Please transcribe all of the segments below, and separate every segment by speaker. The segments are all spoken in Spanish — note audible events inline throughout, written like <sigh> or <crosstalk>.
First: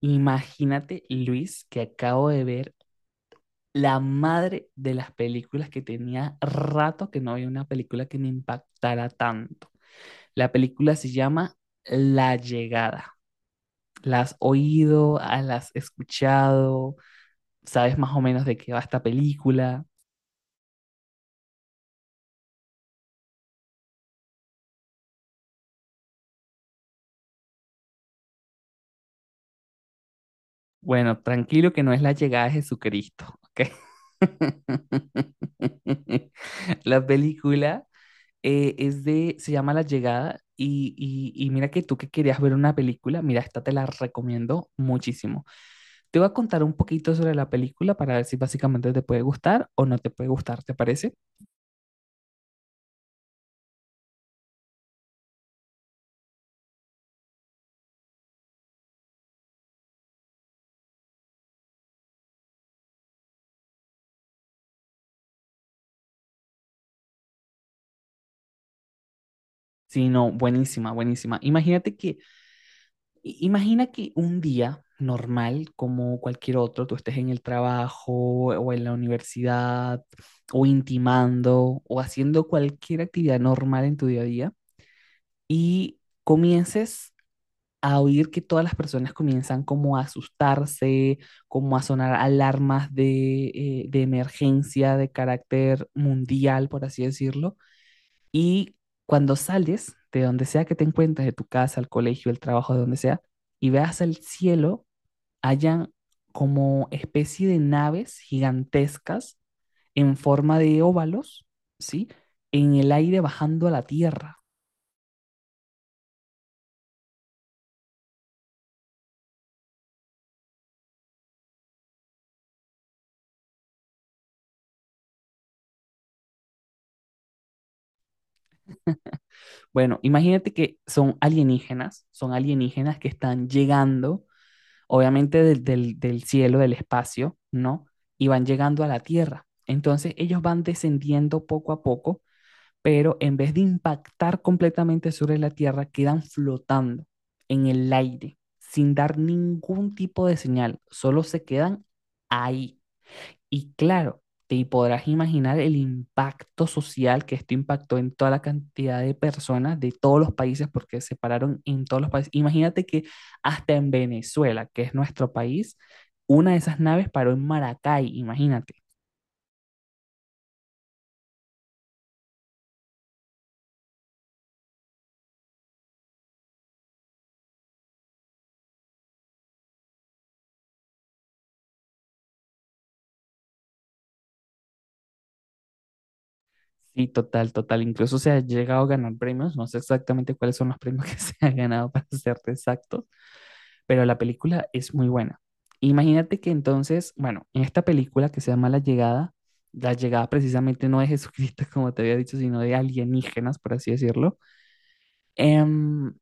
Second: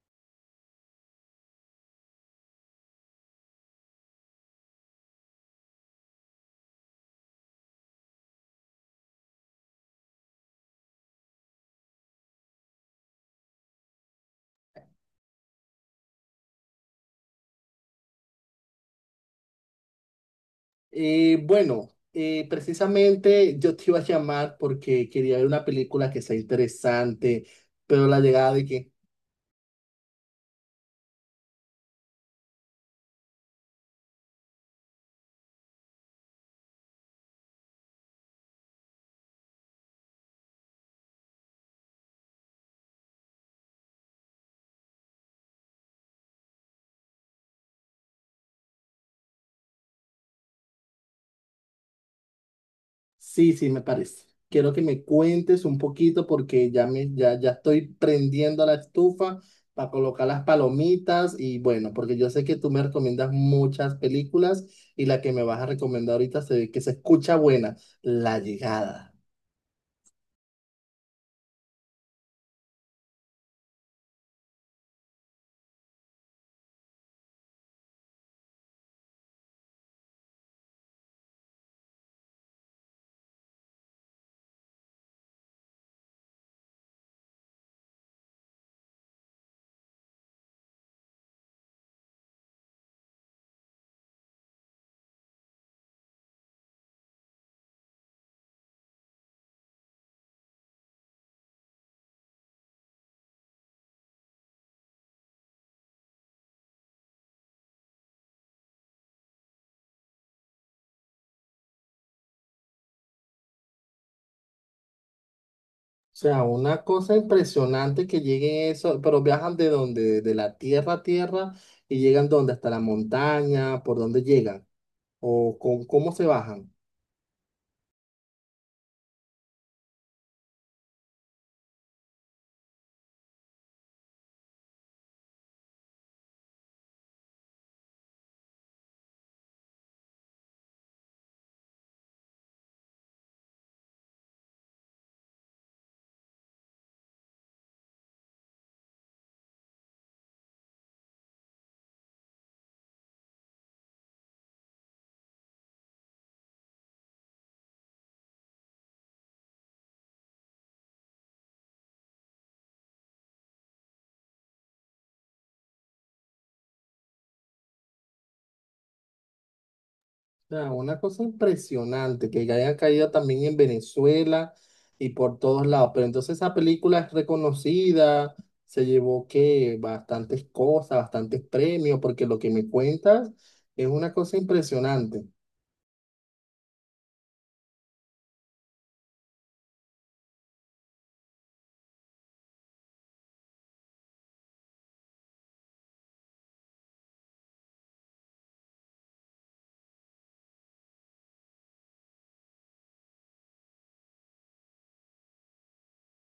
Speaker 1: Imagínate, Luis, que acabo de ver la madre de las películas que tenía rato que no había una película que me impactara tanto. La película se llama La Llegada. ¿La has oído? Ah, ¿la has escuchado? ¿Sabes más o menos de qué va esta película?
Speaker 2: Eh, bueno, precisamente yo te iba a llamar porque quería ver una película que sea interesante, pero la llegada de que
Speaker 1: Bueno, tranquilo que no es la llegada de Jesucristo, ¿ok? <laughs> La película es de, se llama La Llegada y mira que tú que querías ver una película, mira, esta te la recomiendo muchísimo. Te voy a contar un poquito sobre la película para ver si básicamente te puede gustar o no te puede gustar, ¿te parece?
Speaker 2: sí, sí, me parece. Quiero que me cuentes un poquito porque ya estoy prendiendo la estufa para colocar las palomitas y bueno, porque yo sé que tú me recomiendas muchas películas y la que me vas a recomendar ahorita se ve que se escucha buena, La llegada.
Speaker 1: Sí, no, buenísima, buenísima. Imagínate que, imagina que un día normal, como cualquier otro, tú estés en el trabajo o en la universidad o intimando o haciendo cualquier actividad normal en tu día a día y comiences a oír que todas las personas comienzan como a asustarse, como a sonar alarmas de emergencia de carácter mundial, por así decirlo. Y cuando sales de donde sea que te encuentres, de tu casa, al colegio, el trabajo, de donde sea, y veas el cielo, hayan como especie de naves gigantescas en forma de óvalos, ¿sí? En el aire bajando a la tierra.
Speaker 2: O sea, una cosa impresionante que lleguen eso, pero viajan de donde, de la tierra a tierra y llegan donde, hasta la montaña, por dónde llegan o con cómo se bajan.
Speaker 1: Bueno, imagínate que son alienígenas que están llegando, obviamente del cielo, del espacio, ¿no? Y van llegando a la Tierra. Entonces ellos van descendiendo poco a poco, pero en vez de impactar completamente sobre la Tierra, quedan flotando en el aire, sin dar ningún tipo de señal, solo se quedan ahí y claro, te podrás imaginar el impacto social que esto impactó en toda la cantidad de personas de todos los países, porque se pararon en todos los países. Imagínate que hasta en Venezuela, que es nuestro país, una de esas naves paró en Maracay, imagínate.
Speaker 2: O sea, una cosa impresionante que hayan caído también en Venezuela y por todos lados. Pero entonces esa película es reconocida, se llevó que bastantes cosas, bastantes premios, porque lo que me cuentas es una cosa impresionante.
Speaker 1: Sí, total, total. Incluso se ha llegado a ganar premios. No sé exactamente cuáles son los premios que <laughs> se han ganado, para serte exacto, pero la película es muy buena. Imagínate que entonces, bueno, en esta película que se llama la llegada precisamente no de <laughs> Jesucristo, como te había dicho, sino de alienígenas, por así decirlo. Em,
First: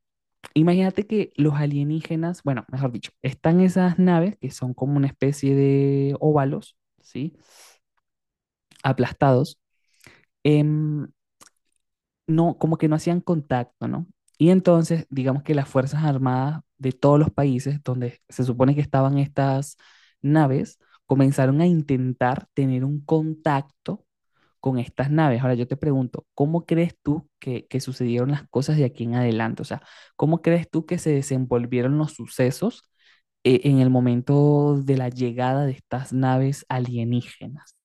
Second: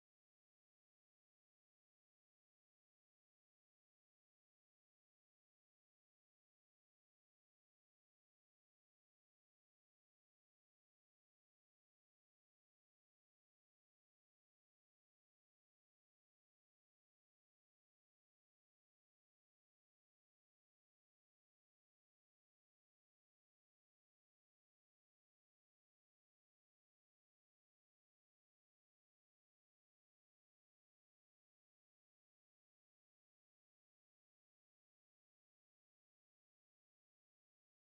Speaker 1: Imagínate que los alienígenas, bueno, mejor dicho, están esas naves que son como una especie de óvalos, ¿sí? Aplastados. em, no, como que no hacían contacto, ¿no? Y entonces, digamos que las Fuerzas Armadas de todos los países donde se supone que estaban estas naves, comenzaron a intentar tener un contacto con estas naves. Ahora yo te pregunto, ¿cómo crees tú que sucedieron las cosas de aquí en adelante? O sea, ¿cómo crees tú que se desenvolvieron los sucesos en el momento de la llegada de estas naves alienígenas?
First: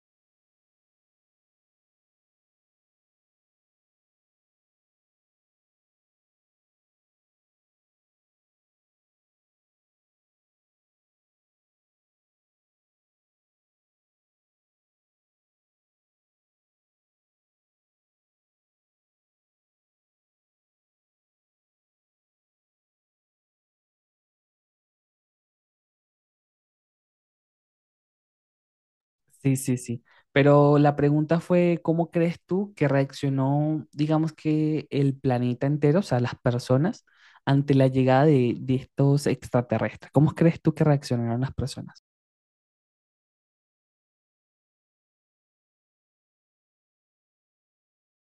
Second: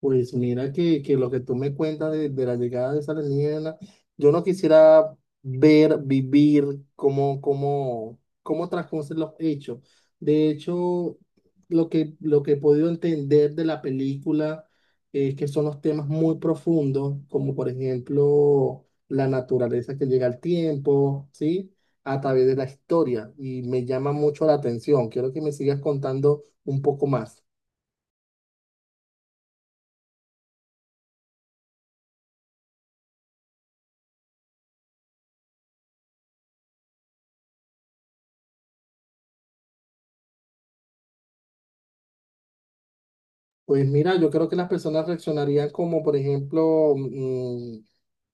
Speaker 2: Pues mira que lo que tú me cuentas de la llegada de esa alienígena, yo no quisiera ver, vivir cómo, cómo, cómo transcurren los hechos. De hecho, lo que he podido entender de la película es que son los temas muy profundos, como por ejemplo la naturaleza que llega al tiempo, ¿sí? A través de la historia. Y me llama mucho la atención. Quiero que me sigas contando un poco más.
Speaker 1: Sí, sí, sí. Pero la pregunta fue, ¿cómo crees tú que reaccionó, digamos que el planeta entero, o sea, las personas, ante la llegada de estos extraterrestres? ¿Cómo crees tú que reaccionaron las personas?
Speaker 2: Pues mira, yo creo que las personas reaccionarían como, por ejemplo,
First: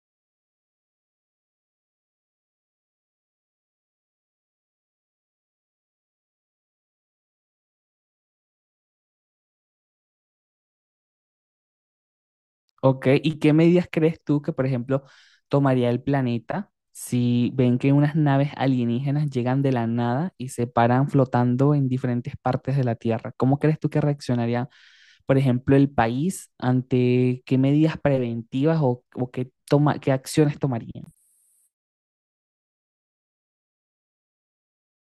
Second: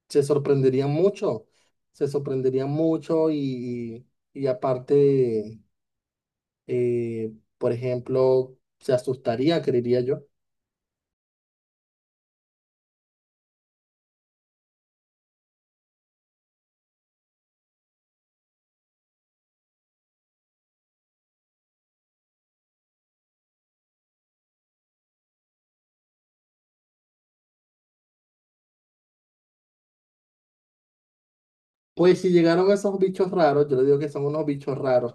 Speaker 2: se sorprenderían mucho, se sorprenderían mucho y aparte, eh, por ejemplo, se asustaría, creería yo.
Speaker 1: ¿Ok? ¿Y qué medidas crees tú que, por ejemplo, tomaría el planeta si ven que unas naves alienígenas llegan de la nada y se paran flotando en diferentes partes de la Tierra? ¿Cómo crees tú que reaccionaría, por ejemplo, el país, ante qué medidas preventivas o qué, toma, qué acciones tomarían?
Speaker 2: Pues si llegaron esos bichos raros, yo le digo que son unos bichos raros,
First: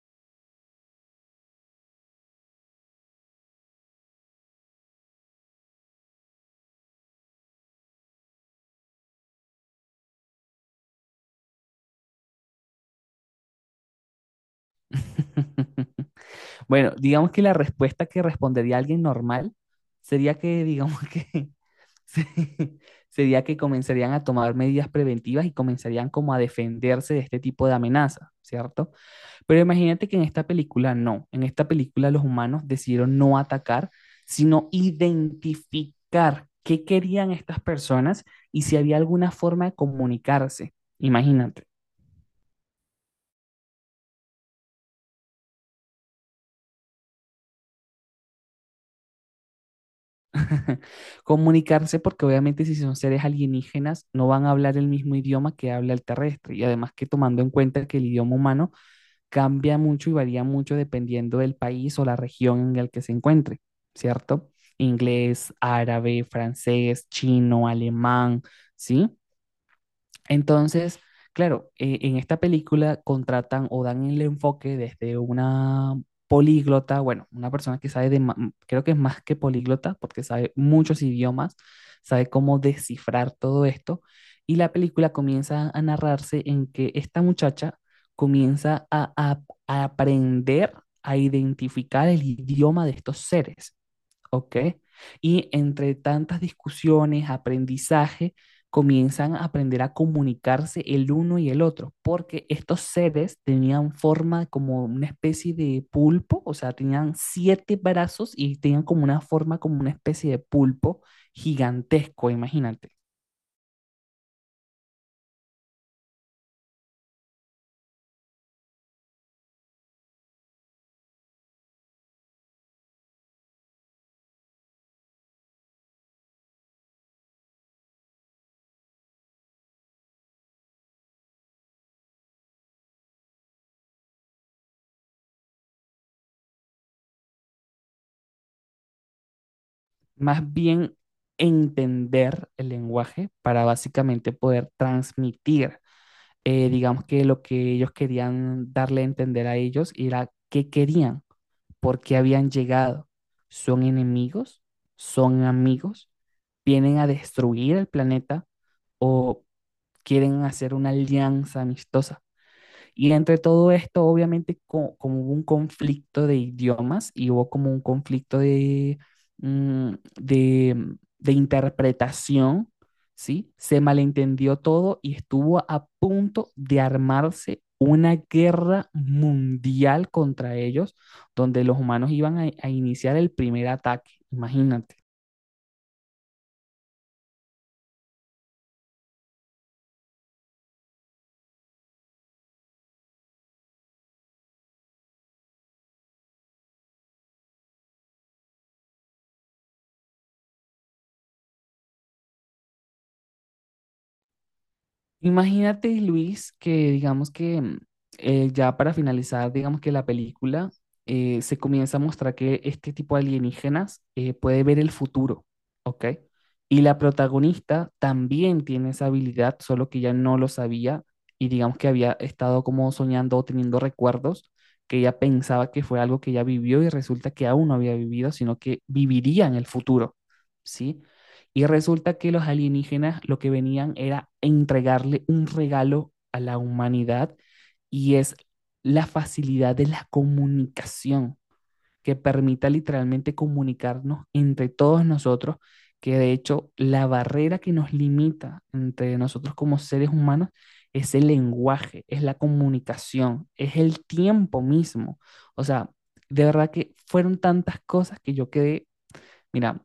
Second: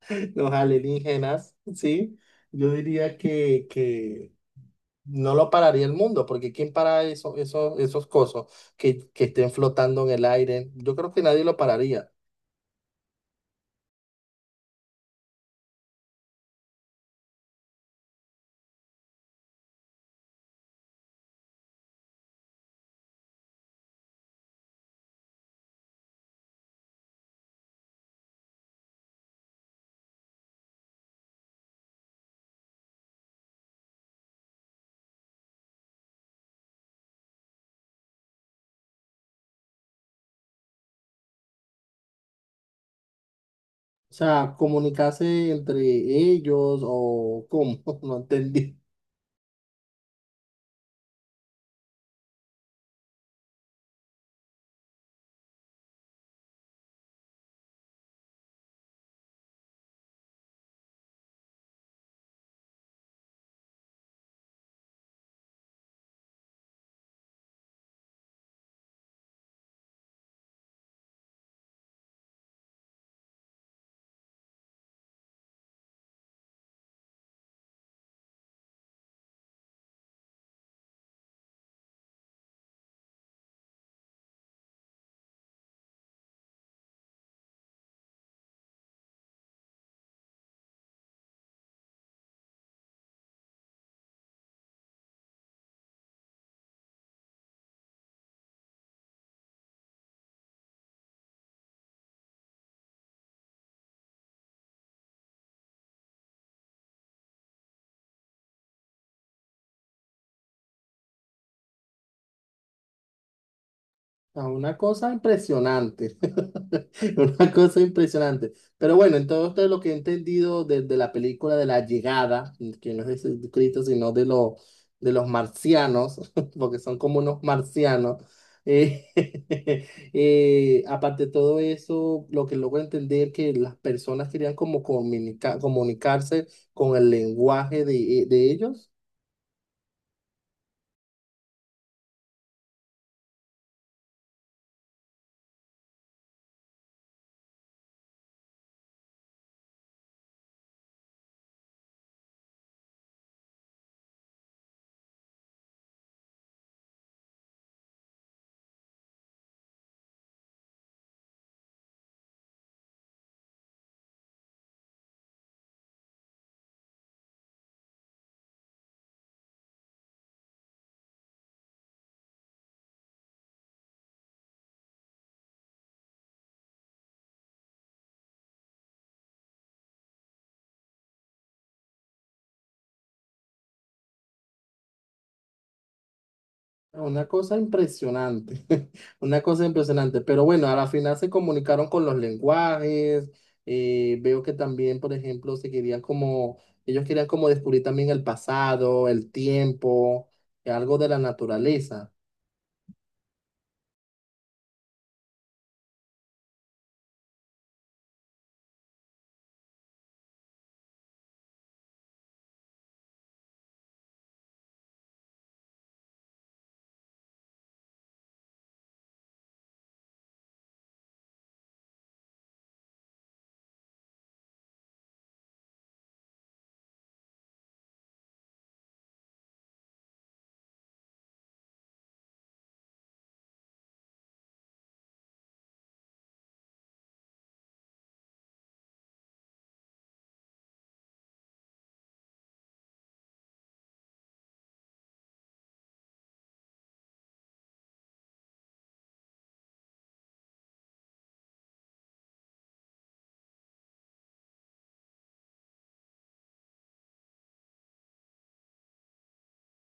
Speaker 2: <laughs> los alienígenas, ¿sí? Yo diría que no lo pararía el mundo, porque ¿quién para esos cosos que estén flotando en el aire? Yo creo que nadie lo pararía.
Speaker 1: <laughs> Bueno, digamos que la respuesta que respondería alguien normal sería que, digamos que, <laughs> se- sería que comenzarían a tomar medidas preventivas y comenzarían como a defenderse de este tipo de amenaza, ¿cierto? Pero imagínate que en esta película no, en esta película los humanos decidieron no atacar, sino identificar qué querían estas personas y si había alguna forma de comunicarse. Imagínate,
Speaker 2: O sea, ¿comunicarse entre ellos o cómo? <laughs> No entendí.
Speaker 1: <laughs> comunicarse porque obviamente si son seres alienígenas no van a hablar el mismo idioma que habla el terrestre y además que tomando en cuenta que el idioma humano cambia mucho y varía mucho dependiendo del país o la región en el que se encuentre, ¿cierto? Inglés, árabe, francés, chino, alemán, ¿sí? Entonces, claro, en esta película contratan o dan el enfoque desde una políglota, bueno, una persona que sabe de, creo que es más que políglota, porque sabe muchos idiomas, sabe cómo descifrar todo esto, y la película comienza a narrarse en que esta muchacha comienza a aprender a identificar el idioma de estos seres. Ok. Y entre tantas discusiones, aprendizaje, comienzan a aprender a comunicarse el uno y el otro, porque estos seres tenían forma como una especie de pulpo, o sea, tenían siete brazos y tenían como una forma como una especie de pulpo gigantesco, imagínate.
Speaker 2: Ah, una cosa impresionante, <laughs> una cosa impresionante. Pero bueno, entonces lo que he entendido de la película de la llegada, que no es de Jesucristo, sino de los marcianos, <laughs> porque son como unos marcianos, eh, <laughs> aparte de todo eso, lo que logro entender que las personas querían como comunicarse con el lenguaje de ellos.
Speaker 1: Más bien entender el lenguaje para básicamente poder transmitir, digamos que lo que ellos querían darle a entender a ellos era qué querían, por qué habían llegado. ¿Son enemigos? ¿Son amigos? ¿Vienen a destruir el planeta? ¿O quieren hacer una alianza amistosa? Y entre todo esto, obviamente, como hubo un conflicto de idiomas y hubo como un conflicto de, mm, de interpretación, ¿sí? Se malentendió todo y estuvo a punto de armarse una guerra mundial contra ellos, donde los humanos iban a iniciar el primer ataque, imagínate.
Speaker 2: Una cosa impresionante, <laughs> una cosa impresionante, pero bueno, a la final se comunicaron con los lenguajes, veo que también, por ejemplo, se querían como, ellos querían como descubrir también el pasado, el tiempo, algo de la naturaleza.
Speaker 1: Imagínate, Luis, que digamos que ya para finalizar, digamos que la película se comienza a mostrar que este tipo de alienígenas puede ver el futuro, ¿ok? Y la protagonista también tiene esa habilidad, solo que ella no lo sabía y digamos que había estado como soñando o teniendo recuerdos que ella pensaba que fue algo que ella vivió y resulta que aún no había vivido, sino que viviría en el futuro, ¿sí? Y resulta que los alienígenas lo que venían era entregarle un regalo a la humanidad y es la facilidad de la comunicación que permita literalmente comunicarnos entre todos nosotros, que de hecho la barrera que nos limita entre nosotros como seres humanos es el lenguaje, es la comunicación, es el tiempo mismo. O sea, de verdad que fueron tantas cosas que yo quedé. Mira,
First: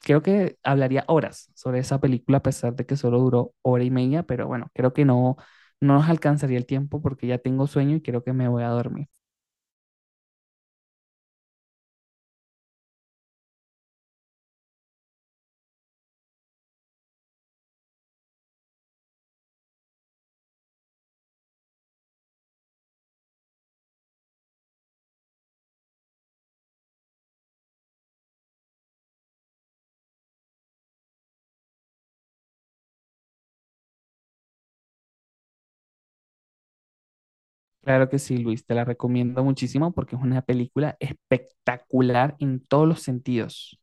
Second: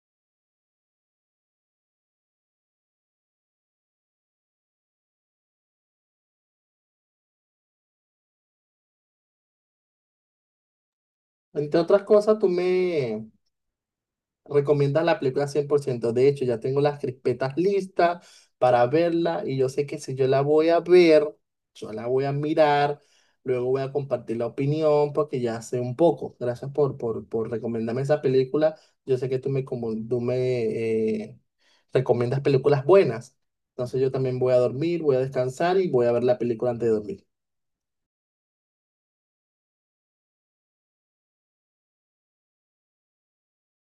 Speaker 1: creo que hablaría horas sobre esa película, a pesar de que solo duró hora y media, pero bueno, creo que no, no nos alcanzaría el tiempo porque ya tengo sueño y creo que me voy a dormir.
Speaker 2: Entre otras cosas, recomiendan la película 100%. De hecho, ya tengo las crispetas listas para verla y yo sé que si yo la voy a ver, yo la voy a mirar, luego voy a compartir la opinión porque ya sé un poco. Gracias por recomendarme esa película. Yo sé que tú me eh, recomiendas películas buenas. Entonces yo también voy a dormir, voy a descansar y voy a ver la película antes de dormir.
Speaker 1: Claro que sí, Luis, te la recomiendo muchísimo porque es una película espectacular en todos los sentidos.